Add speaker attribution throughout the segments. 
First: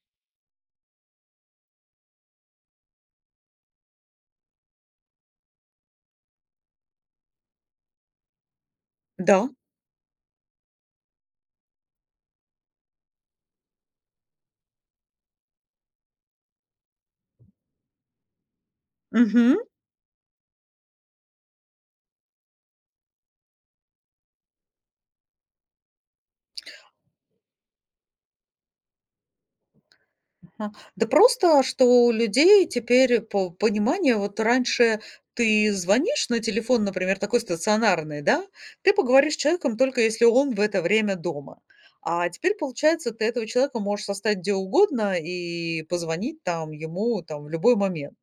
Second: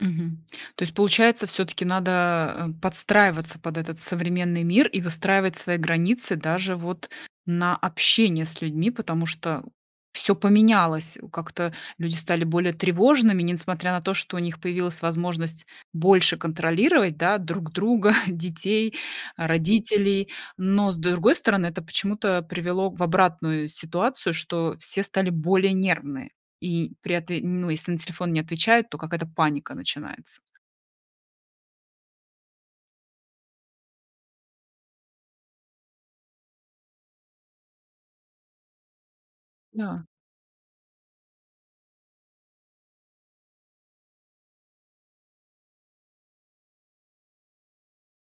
Speaker 1: Мгм. То есть получается, всё-таки надо, эм, подстраиваться под этот современный мир и выстраивать свои границы даже вот на общение с людьми, потому
Speaker 2: Да.
Speaker 1: что всё поменялось, о, как-то люди стали более тревожными, несмотря на то, что у них появилась возможность больше контролировать, да, друг друга, детей, а,
Speaker 2: Мгм.
Speaker 1: родителей. Но, с другой стороны, это почему-то привело в обратную ситуацию, что все стали более нервные, и при этом, ну, если на телефон не отвечают, то какая-то паника начинается.
Speaker 2: Ага, да просто, что у людей теперь по пониманию. Вот раньше ты звонишь на телефон, например, такой стационарный, да, ты поговоришь с человеком, только
Speaker 1: Да.
Speaker 2: если он в это время дома. А теперь получается, ты этого человека можешь застать где угодно и позвонить там ему там в любой момент.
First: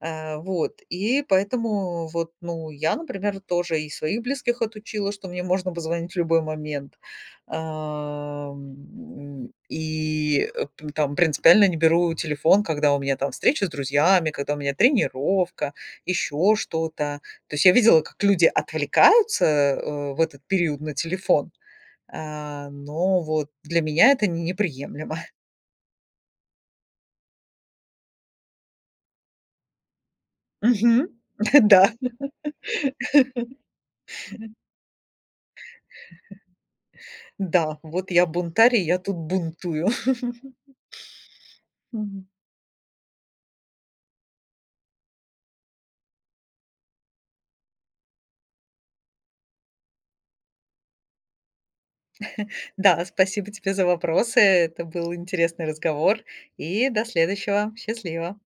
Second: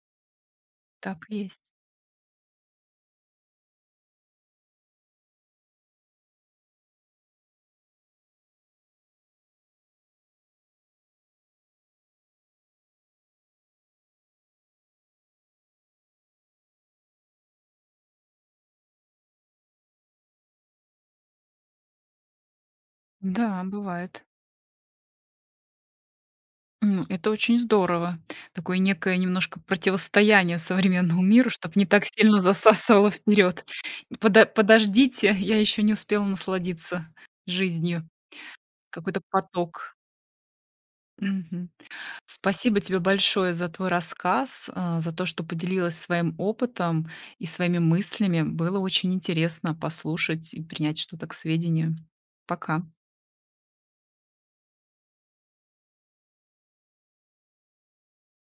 Speaker 2: А, вот, и
Speaker 1: Так и есть.
Speaker 2: поэтому вот, ну, я, например, тоже и своих близких отучила, что мне можно позвонить в любой момент, ам, и, э, там принципиально не беру телефон, когда у меня там встреча с друзьями, когда у меня тренировка, ещё что-то. То есть я видела, как люди отвлекаются, э, в этот период на телефон, а, но вот
Speaker 1: Да,
Speaker 2: для меня
Speaker 1: бывает.
Speaker 2: это не неприемлемо.
Speaker 1: М, это очень здорово, такое некое немножко противостояние
Speaker 2: Мгм.
Speaker 1: современному миру, чтоб не
Speaker 2: Да.
Speaker 1: так сильно засасывало вперёд. Подо подождите, я ещё не успела насладиться
Speaker 2: Да,
Speaker 1: жизнью.
Speaker 2: вот я бунтарь, я тут
Speaker 1: Какой-то
Speaker 2: бунтую.
Speaker 1: поток. Мгм.
Speaker 2: Мгм.
Speaker 1: Спасибо тебе большое за твой рассказ, а, за то, что поделилась своим опытом и своими мыслями. Было очень интересно послушать и принять что-то к сведению. Пока.
Speaker 2: Да, спасибо тебе за вопросы. Это был интересный разговор, и до следующего. Счастливо.